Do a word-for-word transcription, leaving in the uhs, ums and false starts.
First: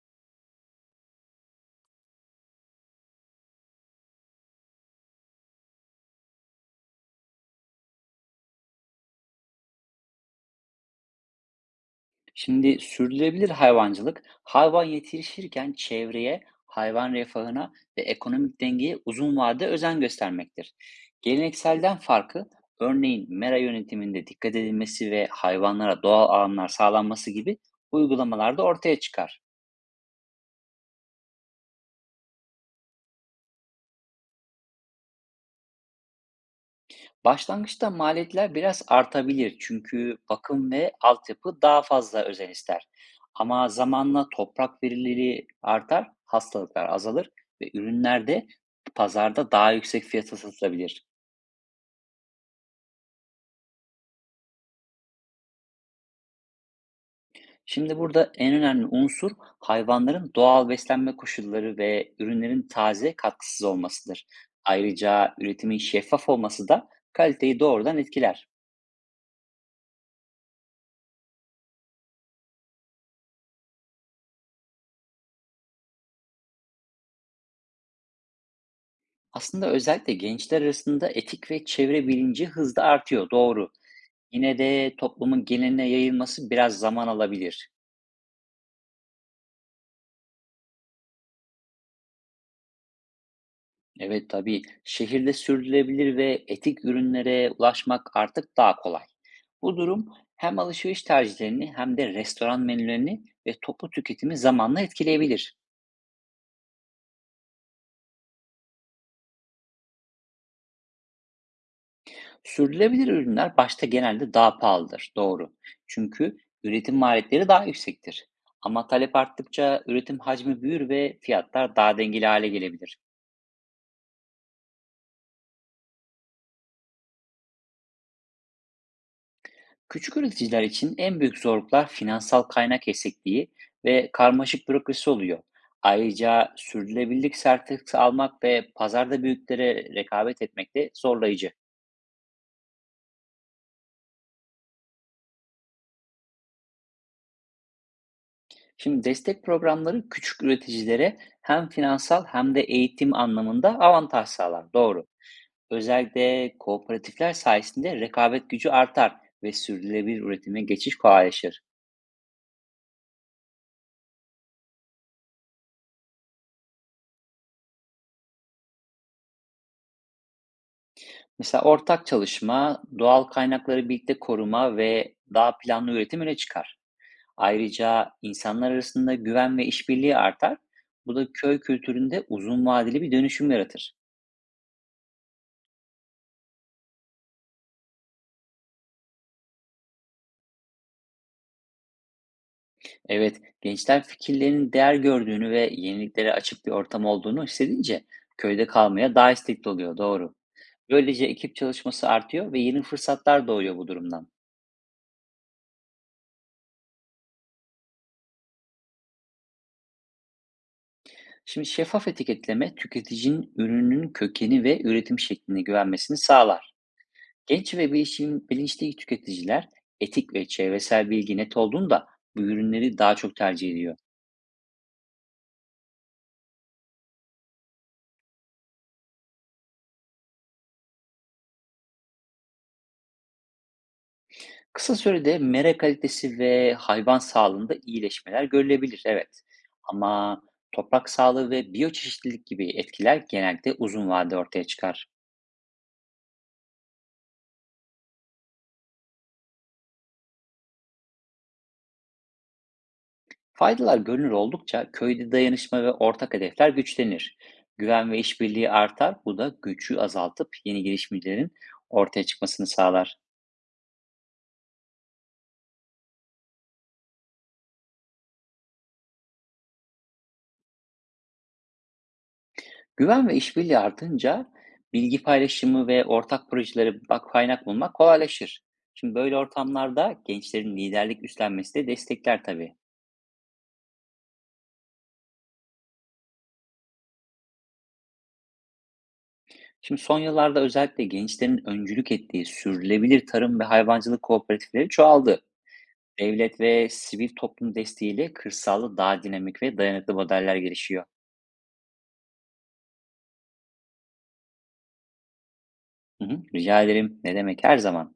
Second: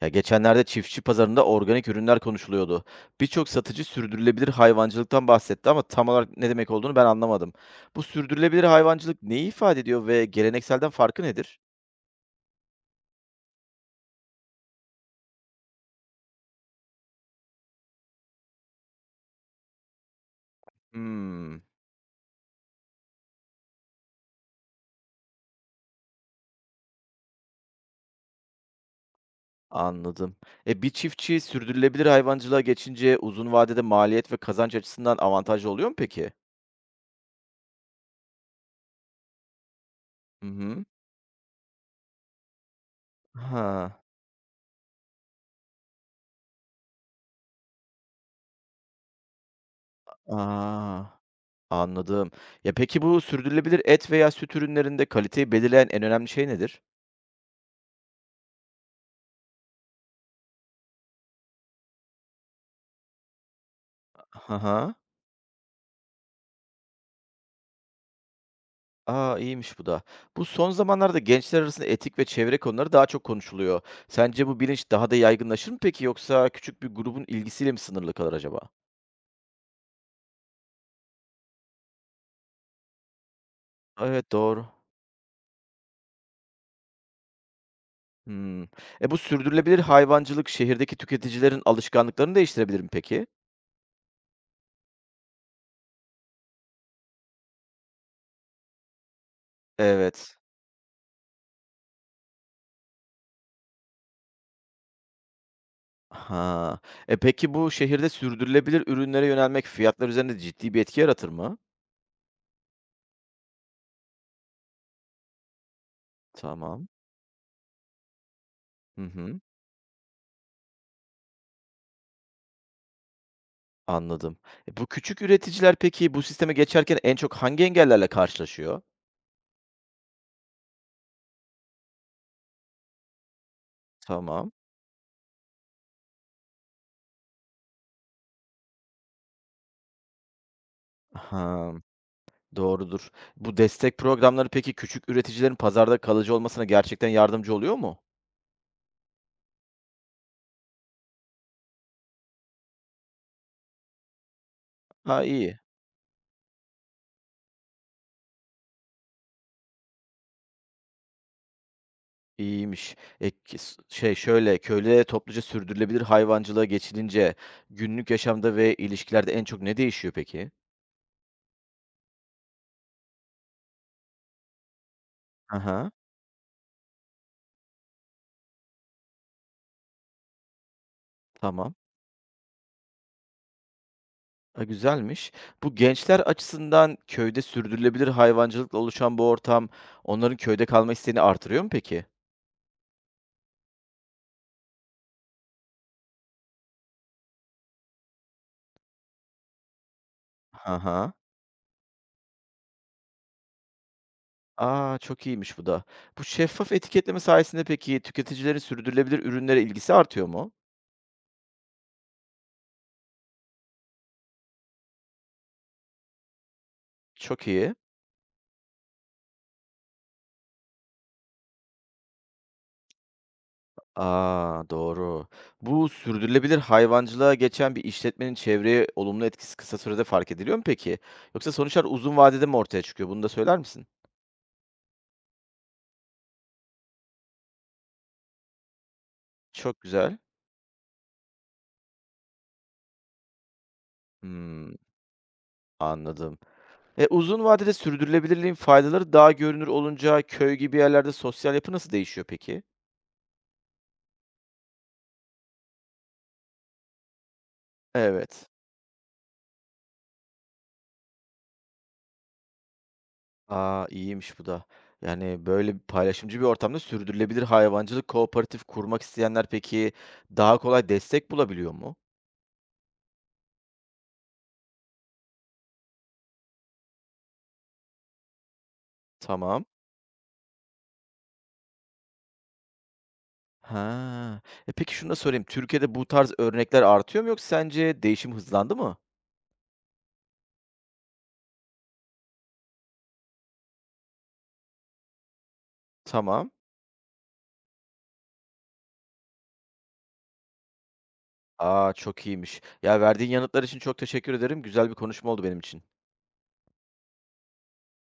Ya geçenlerde çiftçi pazarında organik ürünler konuşuluyordu. Birçok satıcı sürdürülebilir hayvancılıktan bahsetti ama tam olarak ne demek olduğunu ben anlamadım. Bu sürdürülebilir hayvancılık neyi ifade ediyor ve gelenekselden farkı nedir? Şimdi sürdürülebilir hayvancılık, hayvan yetiştirirken çevreye, hayvan refahına ve ekonomik dengeye uzun vadede özen göstermektir. Hmm, Gelenekselden farkı, örneğin mera yönetiminde dikkat edilmesi ve hayvanlara doğal alanlar sağlanması gibi uygulamalarda ortaya çıkar. anladım. E bir çiftçi sürdürülebilir hayvancılığa geçince uzun vadede maliyet ve kazanç açısından avantajlı oluyor mu peki? Başlangıçta maliyetler biraz artabilir çünkü Hı bakım hı. ve altyapı daha fazla özen ister. Ama Ha, zamanla toprak verimliliği artar, hastalıklar azalır ve ürünler de pazarda daha yüksek fiyata aa, satılabilir. anladım. Ya peki bu sürdürülebilir et veya süt ürünlerinde kaliteyi belirleyen en önemli şey nedir? Şimdi burada en önemli unsur hayvanların doğal beslenme koşulları ve ürünlerin taze katkısız olmasıdır. Hı hı. Ayrıca üretimin şeffaf olması da kaliteyi doğrudan etkiler. A, iyiymiş bu da. Bu son zamanlarda gençler arasında etik ve çevre konuları daha çok konuşuluyor. Sence bu bilinç daha da yaygınlaşır mı peki yoksa küçük bir grubun ilgisiyle mi sınırlı kalır acaba? Aslında özellikle gençler arasında etik ve çevre bilinci hızla artıyor, doğru. Evet Yine doğru. de toplumun geneline yayılması biraz zaman alabilir. Hmm. E bu sürdürülebilir hayvancılık şehirdeki tüketicilerin alışkanlıklarını değiştirebilir mi peki? Evet tabii şehirde sürdürülebilir ve etik ürünlere ulaşmak artık daha kolay. Bu durum Evet. hem alışveriş tercihlerini hem de restoran menülerini ve toplu tüketimi zamanla etkileyebilir. Ha. E peki bu şehirde sürdürülebilir ürünlere yönelmek fiyatlar üzerinde ciddi bir etki yaratır mı? Sürdürülebilir ürünler başta genelde daha pahalıdır, doğru. Çünkü Tamam. üretim maliyetleri daha yüksektir. Ama Hı talep hı. arttıkça üretim hacmi büyür ve fiyatlar daha dengeli hale gelebilir. Anladım. E bu küçük üreticiler peki bu sisteme geçerken en çok hangi engellerle karşılaşıyor? Küçük üreticiler için en büyük zorluklar finansal kaynak eksikliği ve Tamam. karmaşık bürokrasi oluyor. Ayrıca sürdürülebilirlik sertifikası almak ve pazarda büyüklere rekabet etmek de zorlayıcı. Ha, doğrudur. Bu destek programları peki küçük üreticilerin pazarda kalıcı olmasına gerçekten yardımcı oluyor mu? Şimdi destek programları küçük üreticilere hem finansal hem de eğitim anlamında avantaj sağlar. Doğru. Ha, iyi. Özellikle kooperatifler sayesinde rekabet gücü artar ve sürdürülebilir üretime geçiş kolaylaşır. İyiymiş. E, ki- s- şey şöyle köyde topluca sürdürülebilir hayvancılığa geçilince günlük yaşamda ve ilişkilerde en çok ne değişiyor peki? Mesela ortak çalışma, doğal kaynakları birlikte koruma ve daha Aha, planlı üretim öne çıkar. Ayrıca insanlar arasında güven ve işbirliği artar. Bu da köy tamam. kültüründe uzun vadeli bir dönüşüm yaratır. Ha, güzelmiş. Bu gençler açısından köyde sürdürülebilir hayvancılıkla oluşan bu ortam onların köyde kalma isteğini artırıyor mu peki? Evet, gençler fikirlerinin değer gördüğünü ve yeniliklere açık bir ortam olduğunu hissedince köyde kalmaya daha istekli oluyor, doğru. Aha. Böylece ekip çalışması artıyor ve yeni fırsatlar doğuyor bu durumdan. A! Çok iyiymiş bu da. Bu şeffaf etiketleme sayesinde peki tüketicilerin sürdürülebilir ürünlere ilgisi artıyor mu? Şimdi şeffaf etiketleme tüketicinin ürünün kökeni ve üretim şekline güvenmesini sağlar. Çok iyi. Genç ve bilişim, bilinçli tüketiciler etik ve çevresel bilgi net olduğunda bu ürünleri daha çok tercih ediyor. A! Doğru. Bu sürdürülebilir hayvancılığa geçen bir işletmenin çevreye olumlu etkisi kısa sürede fark ediliyor mu peki? Yoksa sonuçlar uzun vadede mi ortaya çıkıyor? Bunu da söyler misin? Kısa sürede mera kalitesi ve hayvan sağlığında iyileşmeler görülebilir, evet. Çok güzel. Ama toprak sağlığı ve biyoçeşitlilik gibi etkiler genelde uzun vadede ortaya Hımm, çıkar. anladım. E, uzun vadede sürdürülebilirliğin faydaları daha görünür olunca köy gibi yerlerde sosyal yapı nasıl değişiyor peki? Faydalar görünür oldukça köyde dayanışma ve ortak hedefler güçlenir. Güven ve Evet. işbirliği artar, bu da gücü azaltıp yeni girişimlerin ortaya çıkmasını sağlar. A, iyiymiş bu da. Yani, böyle, bir paylaşımcı bir ortamda sürdürülebilir hayvancılık kooperatif kurmak isteyenler peki daha kolay destek bulabiliyor mu? Güven ve işbirliği artınca bilgi paylaşımı ve ortak projelere bak kaynak bulmak kolaylaşır. Şimdi böyle Tamam. ortamlarda gençlerin liderlik üstlenmesi de destekler tabii. Ha. E, peki şunu da sorayım, Türkiye'de bu tarz örnekler artıyor mu yoksa sence değişim hızlandı mı? Şimdi son yıllarda özellikle gençlerin öncülük ettiği sürdürülebilir tarım ve hayvancılık kooperatifleri çoğaldı. Tamam. Devlet ve sivil toplum desteğiyle kırsalda daha dinamik ve dayanıklı modeller gelişiyor. A, çok iyiymiş. Ya, verdiğin yanıtlar için çok teşekkür ederim. Güzel bir konuşma oldu benim için. Hı hı, rica ederim. Ne demek her zaman.